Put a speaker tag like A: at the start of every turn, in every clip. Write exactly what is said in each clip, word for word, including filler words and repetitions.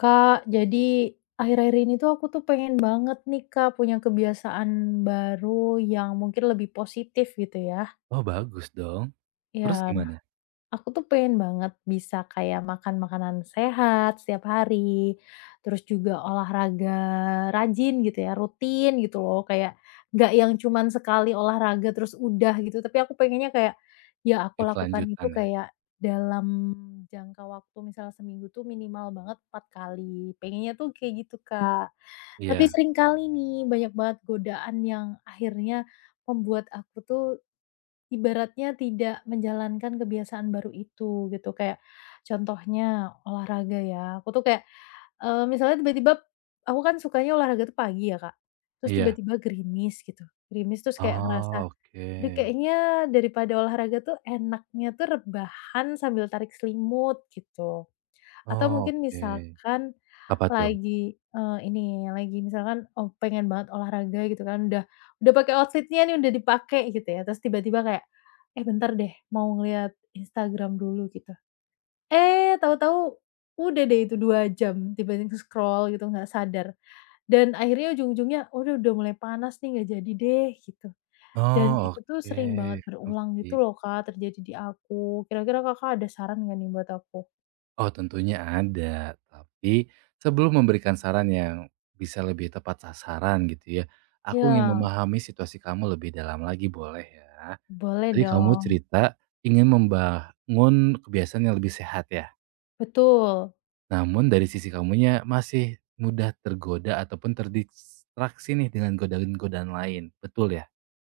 A: Kak, jadi akhir-akhir ini tuh aku tuh pengen banget nih Kak, punya kebiasaan baru yang mungkin lebih positif gitu ya.
B: Oh, bagus dong. Terus
A: Iya.
B: gimana?
A: Aku tuh pengen banget bisa kayak makan makanan sehat setiap hari, terus juga olahraga rajin gitu ya, rutin gitu loh, kayak nggak yang cuman sekali olahraga terus udah gitu, tapi aku pengennya kayak, ya aku lakukan itu
B: Berkelanjutan ya?
A: kayak dalam jangka waktu misalnya seminggu tuh minimal banget empat kali, pengennya tuh kayak gitu, Kak. Tapi
B: Iya,
A: sering kali nih banyak banget godaan yang akhirnya membuat aku tuh ibaratnya tidak menjalankan kebiasaan baru itu gitu, kayak contohnya olahraga ya, aku tuh kayak, eee, misalnya tiba-tiba aku kan sukanya olahraga tuh pagi ya, Kak, terus
B: iya.
A: tiba-tiba gerimis gitu, gerimis terus kayak ngerasa,
B: Oh,
A: "Aduh,
B: oke.
A: kayaknya daripada olahraga tuh enaknya tuh rebahan sambil tarik selimut," gitu. Atau
B: Oh,
A: mungkin
B: oke.
A: misalkan
B: Apa tuh?
A: lagi, eee, ini, lagi misalkan, oh, pengen banget olahraga gitu kan, udah udah pakai outfitnya nih, udah dipakai gitu ya, terus tiba-tiba kayak, "Eh, bentar deh, mau ngeliat Instagram dulu," gitu. Eh, tahu-tahu udah deh itu dua jam tiba-tiba scroll gitu, nggak sadar. Dan akhirnya ujung-ujungnya, "Aduh, udah mulai panas nih, nggak jadi deh," gitu. Dan
B: Oh,
A: itu tuh
B: oke.
A: sering banget berulang gitu
B: Ngerti.
A: loh, Kak, terjadi di aku. Kira-kira Kakak ada saran nggak nih buat aku?
B: Oh, tentunya ada. Tapi sebelum memberikan saran yang bisa lebih tepat sasaran gitu ya, aku ingin
A: Ya,
B: memahami situasi kamu lebih dalam lagi boleh ya?
A: boleh
B: Tadi kamu
A: dong.
B: cerita ingin membangun kebiasaan yang lebih sehat ya?
A: Betul.
B: Namun dari sisi kamunya masih mudah tergoda ataupun terdistraksi nih dengan godaan-godaan lain, betul ya?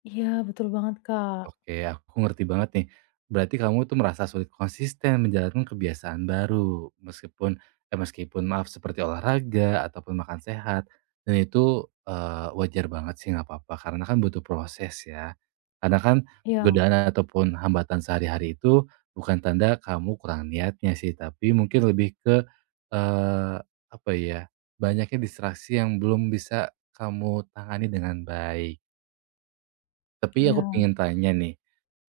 A: Iya, betul banget, Kak.
B: Oke, aku ngerti banget nih. Berarti kamu tuh merasa sulit konsisten menjalankan kebiasaan baru, meskipun eh, meskipun maaf seperti olahraga ataupun makan sehat. Dan itu eh, wajar banget sih nggak apa-apa, karena kan butuh proses ya. Karena kan
A: Iya,
B: godaan ataupun hambatan sehari-hari itu bukan tanda kamu kurang niatnya sih, tapi mungkin lebih ke Eee, apa ya, banyaknya distraksi yang belum bisa kamu tangani dengan baik. Tapi aku
A: iya.
B: pengen tanya nih,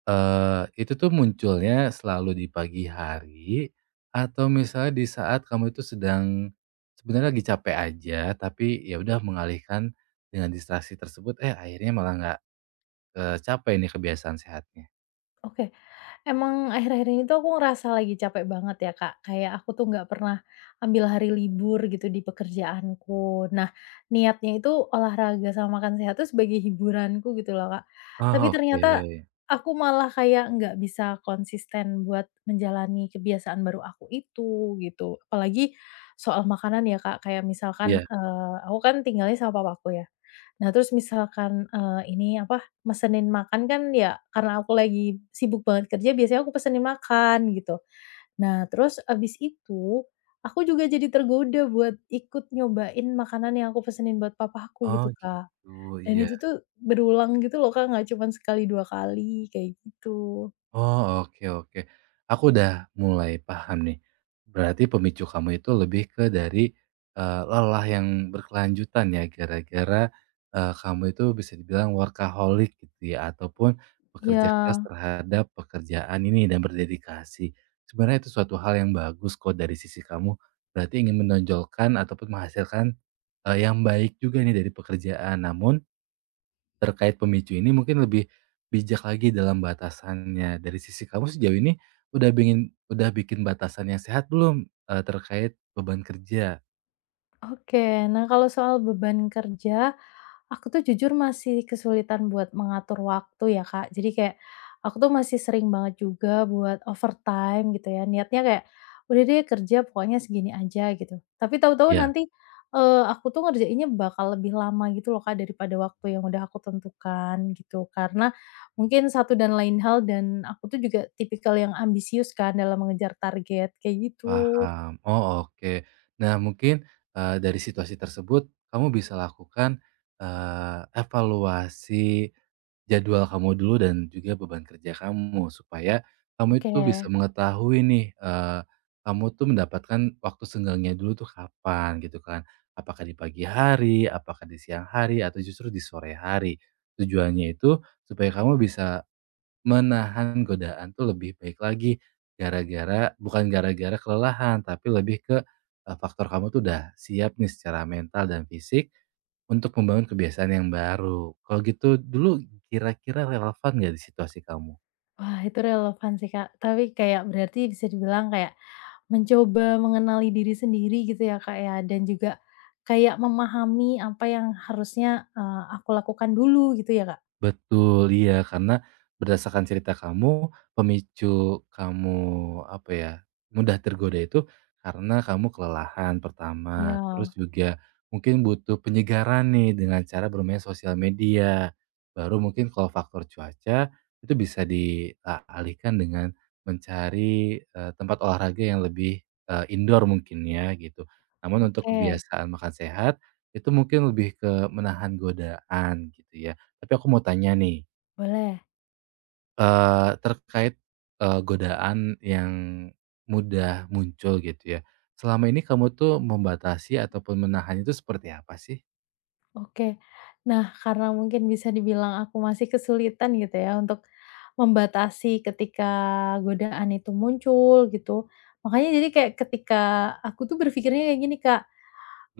B: eee, itu tuh munculnya selalu di pagi hari atau misalnya di saat kamu itu sedang sebenarnya lagi capek aja, tapi ya udah mengalihkan dengan distraksi tersebut, eh, akhirnya malah nggak, eee, capek nih kebiasaan sehatnya?
A: Oke. Emang akhir-akhir ini tuh aku ngerasa lagi capek banget ya, Kak. Kayak aku tuh nggak pernah ambil hari libur gitu di pekerjaanku. Nah, niatnya itu olahraga sama makan sehat tuh sebagai hiburanku gitu loh, Kak. Tapi
B: Oh,
A: ternyata
B: oke.
A: aku malah kayak nggak bisa konsisten buat menjalani kebiasaan baru aku itu gitu. Apalagi soal makanan ya, Kak. Kayak misalkan,
B: Iya.
A: eee, aku kan tinggalnya sama papaku ya. Nah, terus misalkan, eee, ini apa, mesenin makan kan ya karena aku lagi sibuk banget kerja biasanya aku pesenin makan gitu. Nah terus abis itu, aku juga jadi tergoda buat ikut nyobain makanan yang aku pesenin buat papaku
B: Oh,
A: gitu, Kak.
B: gitu,
A: Dan
B: iya.
A: itu tuh berulang gitu loh, Kak, nggak cuman sekali, dua kali kayak gitu.
B: Oh, oke, oke. Aku udah mulai paham nih. Berarti pemicu kamu itu lebih ke dari, eee, lelah yang berkelanjutan ya gara-gara, eee, kamu itu bisa dibilang workaholic gitu ya ataupun
A: Iya.
B: bekerja keras terhadap pekerjaan ini dan berdedikasi. Sebenarnya itu suatu hal yang bagus kok dari sisi kamu, berarti ingin menonjolkan ataupun menghasilkan, eee, yang baik juga nih dari pekerjaan. Namun terkait pemicu ini mungkin lebih bijak lagi dalam batasannya. Dari sisi kamu sejauh ini udah bingin udah bikin batasan yang sehat belum, eee, terkait beban kerja?
A: Oke, nah kalau soal beban kerja, aku tuh jujur masih kesulitan buat mengatur waktu ya, Kak. Jadi kayak aku tuh masih sering banget juga buat overtime gitu ya. Niatnya kayak udah deh kerja pokoknya segini aja gitu. Tapi tahu-tahu
B: Ya.
A: nanti eh, aku tuh ngerjainnya bakal lebih lama gitu loh, Kak, daripada waktu yang udah aku tentukan gitu. Karena mungkin satu dan lain hal dan aku tuh juga tipikal yang ambisius kan dalam mengejar target kayak gitu.
B: Paham, oh, oke. Nah mungkin, eee, dari situasi tersebut kamu bisa lakukan, eee, evaluasi jadwal kamu dulu dan juga beban kerja kamu, supaya kamu
A: Oke.
B: itu bisa mengetahui nih, eee, kamu tuh mendapatkan waktu senggangnya dulu tuh kapan gitu kan. Apakah di pagi hari, apakah di siang hari, atau justru di sore hari. Tujuannya itu supaya kamu bisa menahan godaan tuh lebih baik lagi, gara-gara bukan gara-gara kelelahan, tapi lebih ke, eee, faktor kamu tuh udah siap nih secara mental dan fisik untuk membangun kebiasaan yang baru. Kalau gitu dulu kira-kira relevan nggak di situasi kamu?
A: Wah, itu relevan sih, Kak. Tapi kayak berarti bisa dibilang kayak mencoba mengenali diri sendiri gitu ya, Kak, ya, dan juga kayak memahami apa yang harusnya, eee, aku lakukan dulu gitu ya, Kak?
B: Betul, iya. Karena berdasarkan cerita kamu, pemicu kamu, apa ya, mudah tergoda itu karena kamu kelelahan pertama, terus
A: Ya,
B: juga mungkin butuh penyegaran nih dengan cara bermain sosial media. Baru mungkin kalau faktor cuaca itu bisa dialihkan dengan mencari, eee, tempat olahraga yang lebih, eee, indoor mungkin ya, gitu. Namun untuk
A: oke,
B: kebiasaan makan sehat, itu mungkin lebih ke menahan godaan gitu ya. Tapi aku mau tanya nih,
A: boleh,
B: eee, terkait, eee, godaan yang mudah muncul gitu ya. Selama ini kamu tuh membatasi ataupun menahan itu seperti apa sih?
A: oke. Nah, karena mungkin bisa dibilang aku masih kesulitan gitu ya untuk membatasi ketika godaan itu muncul gitu, makanya jadi kayak ketika aku tuh berpikirnya kayak gini, Kak,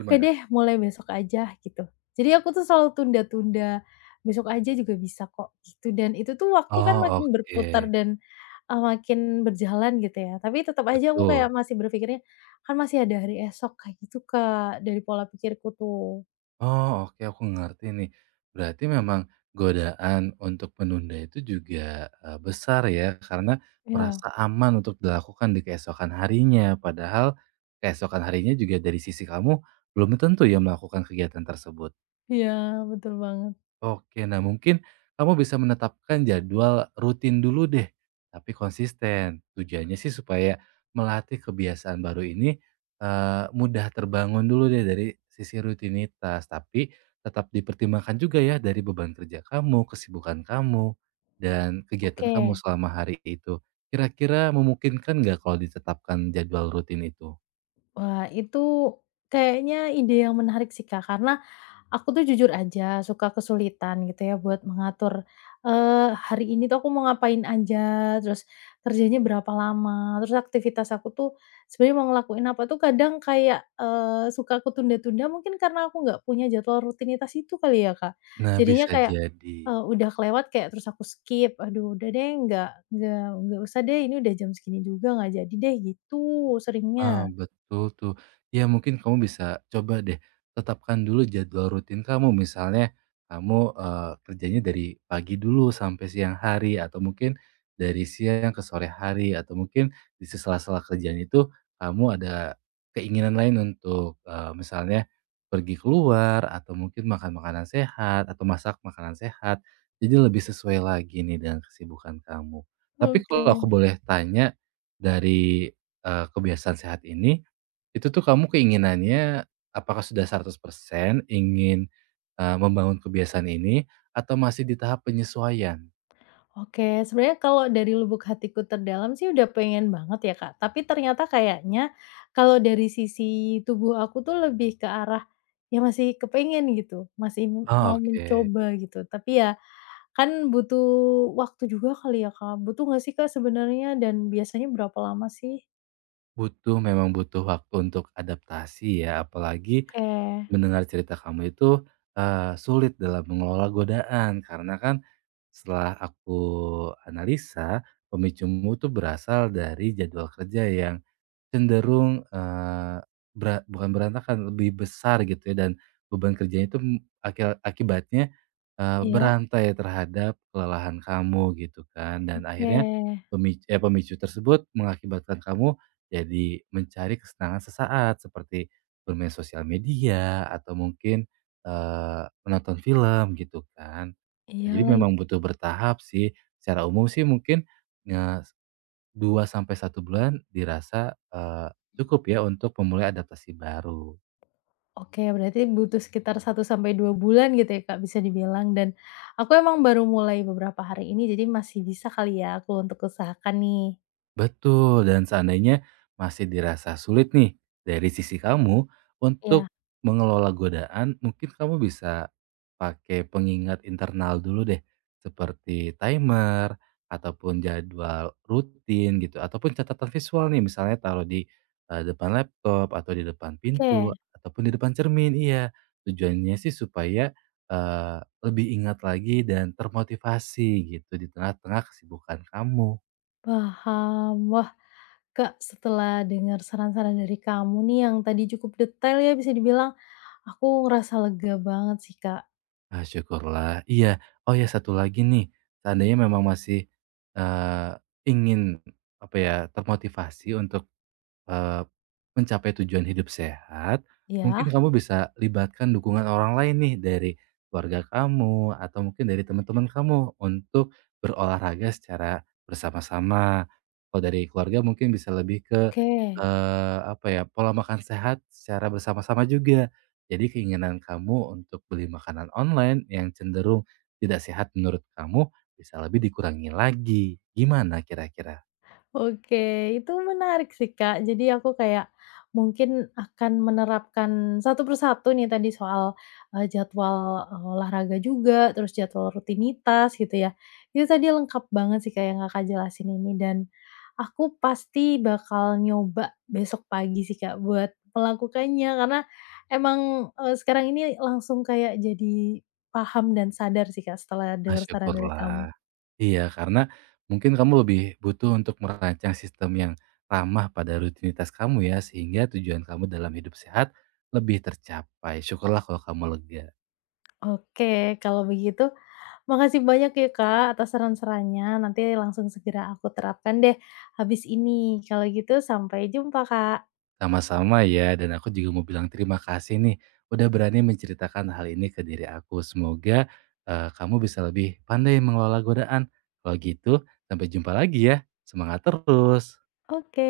A: oke deh mulai besok aja gitu. Jadi aku tuh selalu tunda-tunda, besok aja juga bisa kok gitu dan itu tuh waktu kan
B: Oh,
A: makin
B: oke,
A: berputar dan, eee, makin berjalan gitu ya tapi tetap aja aku kayak
B: betul.
A: masih berpikirnya, kan masih ada hari esok kayak gitu Kak dari pola pikirku tuh.
B: Oh, oke, aku ngerti nih. Berarti memang godaan untuk menunda itu juga, eee, besar ya karena
A: Iya,
B: merasa aman untuk dilakukan di keesokan harinya. Padahal keesokan harinya juga dari sisi kamu belum tentu ya melakukan kegiatan tersebut.
A: iya, betul banget.
B: Oke, nah mungkin kamu bisa menetapkan jadwal rutin dulu deh, tapi konsisten. Tujuannya sih supaya melatih kebiasaan baru ini eh, mudah terbangun dulu deh dari sisi rutinitas, tapi tetap dipertimbangkan juga ya dari beban kerja kamu, kesibukan kamu, dan kegiatan kamu
A: Oke.
B: selama hari itu. Kira-kira memungkinkan nggak kalau ditetapkan jadwal rutin itu?
A: Wah itu kayaknya ide yang menarik sih Kak karena, aku tuh jujur aja suka kesulitan gitu ya buat mengatur, eee, hari ini tuh aku mau ngapain aja, terus kerjanya berapa lama, terus aktivitas aku tuh sebenarnya mau ngelakuin apa tuh kadang kayak, eee, suka aku tunda-tunda mungkin karena aku nggak punya jadwal rutinitas itu kali ya, Kak.
B: Nah,
A: Jadinya
B: bisa
A: kayak,
B: jadi.
A: eee, udah kelewat kayak terus aku skip, aduh udah deh nggak nggak nggak usah deh ini udah jam segini juga nggak jadi deh gitu
B: Ah,
A: seringnya.
B: betul tuh. Ya mungkin kamu bisa coba deh tetapkan dulu jadwal rutin kamu. Misalnya kamu eh, kerjanya dari pagi dulu sampai siang hari atau mungkin dari siang ke sore hari atau mungkin di sela-sela kerjaan itu kamu ada keinginan lain untuk eh, misalnya pergi keluar atau mungkin makan makanan sehat atau masak makanan sehat. Jadi lebih sesuai lagi nih dengan kesibukan kamu. Tapi
A: Oke.
B: kalau aku boleh tanya dari Eee, kebiasaan sehat ini, itu tuh kamu keinginannya apakah sudah seratus persen ingin, eee, membangun kebiasaan ini atau masih di tahap penyesuaian?
A: Oke, sebenarnya kalau dari lubuk hatiku terdalam sih udah pengen banget ya, Kak. Tapi ternyata kayaknya kalau dari sisi tubuh aku tuh lebih ke arah, ya masih kepengen gitu, masih m-
B: Oh,
A: mau
B: oke.
A: mencoba gitu. Tapi ya kan butuh waktu juga kali ya, Kak. Butuh nggak sih, Kak, sebenarnya dan biasanya berapa lama sih?
B: Butuh, memang butuh waktu untuk adaptasi ya, apalagi
A: Oke,
B: mendengar cerita kamu itu, eee, sulit dalam mengelola godaan karena kan setelah aku analisa pemicumu tuh berasal dari jadwal kerja yang cenderung, eee, bera bukan berantakan, lebih besar gitu ya, dan beban kerjanya itu, mmm, aki akibatnya, eee,
A: iya,
B: berantai terhadap kelelahan kamu gitu kan, dan
A: oke.
B: akhirnya pemic eh, pemicu tersebut mengakibatkan kamu jadi mencari kesenangan sesaat seperti bermain sosial media atau mungkin, eee, menonton film gitu kan. Nah,
A: Iya
B: jadi
A: lagi.
B: memang butuh bertahap sih, secara umum sih mungkin, eh, dua sampai satu bulan dirasa, eee, cukup ya untuk memulai adaptasi baru.
A: Oke, berarti butuh sekitar satu sampai dua bulan gitu ya, Kak, bisa dibilang dan aku emang baru mulai beberapa hari ini, jadi masih bisa kali ya aku untuk usahakan nih.
B: Betul, dan seandainya masih dirasa sulit nih dari sisi kamu untuk
A: Ya,
B: mengelola godaan, mungkin kamu bisa pakai pengingat internal dulu deh, seperti timer ataupun jadwal rutin gitu, ataupun catatan visual nih, misalnya taruh di eh, depan laptop atau di depan
A: oke,
B: pintu ataupun di depan cermin. Iya, tujuannya sih supaya eh, lebih ingat lagi dan termotivasi gitu di tengah-tengah kesibukan kamu.
A: paham. Wah, Kak, setelah dengar saran-saran dari kamu nih yang tadi cukup detail ya bisa dibilang, aku ngerasa lega banget sih, Kak.
B: Ah, syukurlah. Iya. Oh ya, satu lagi nih, seandainya memang masih, eee, ingin, apa ya, termotivasi untuk Eee, mencapai tujuan hidup sehat,
A: Ya,
B: mungkin, ya, kamu bisa libatkan dukungan orang lain nih dari keluarga kamu atau mungkin dari teman-teman kamu untuk berolahraga secara bersama-sama. Kalau dari keluarga mungkin bisa lebih ke,
A: oke.
B: eee, apa ya, pola makan sehat secara bersama-sama juga. Jadi keinginan kamu untuk beli makanan online yang cenderung tidak sehat menurut kamu bisa lebih dikurangi lagi. Gimana kira-kira?
A: Oke, itu menarik sih, Kak. Jadi aku kayak mungkin akan menerapkan satu persatu nih tadi soal, eee, jadwal, eee, olahraga juga, terus jadwal rutinitas gitu ya. Itu tadi lengkap banget sih kayak yang Kakak jelasin ini dan aku pasti bakal nyoba besok pagi sih Kak buat melakukannya karena emang, eee, sekarang ini langsung kayak jadi paham dan sadar sih Kak setelah
B: Ah,
A: dengar saran dari kamu.
B: syukurlah. Iya, karena mungkin kamu lebih butuh untuk merancang sistem yang ramah pada rutinitas kamu ya, sehingga tujuan kamu dalam hidup sehat lebih tercapai. Syukurlah kalau kamu lega.
A: Oke, kalau begitu makasih banyak ya Kak atas saran-sarannya, nanti langsung segera aku terapkan deh habis ini. Kalau gitu sampai jumpa Kak.
B: Sama-sama ya, dan aku juga mau bilang terima kasih nih, udah berani menceritakan hal ini ke diri aku. Semoga eh, kamu bisa lebih pandai mengelola godaan. Kalau gitu, sampai jumpa lagi ya. Semangat terus.
A: Oke.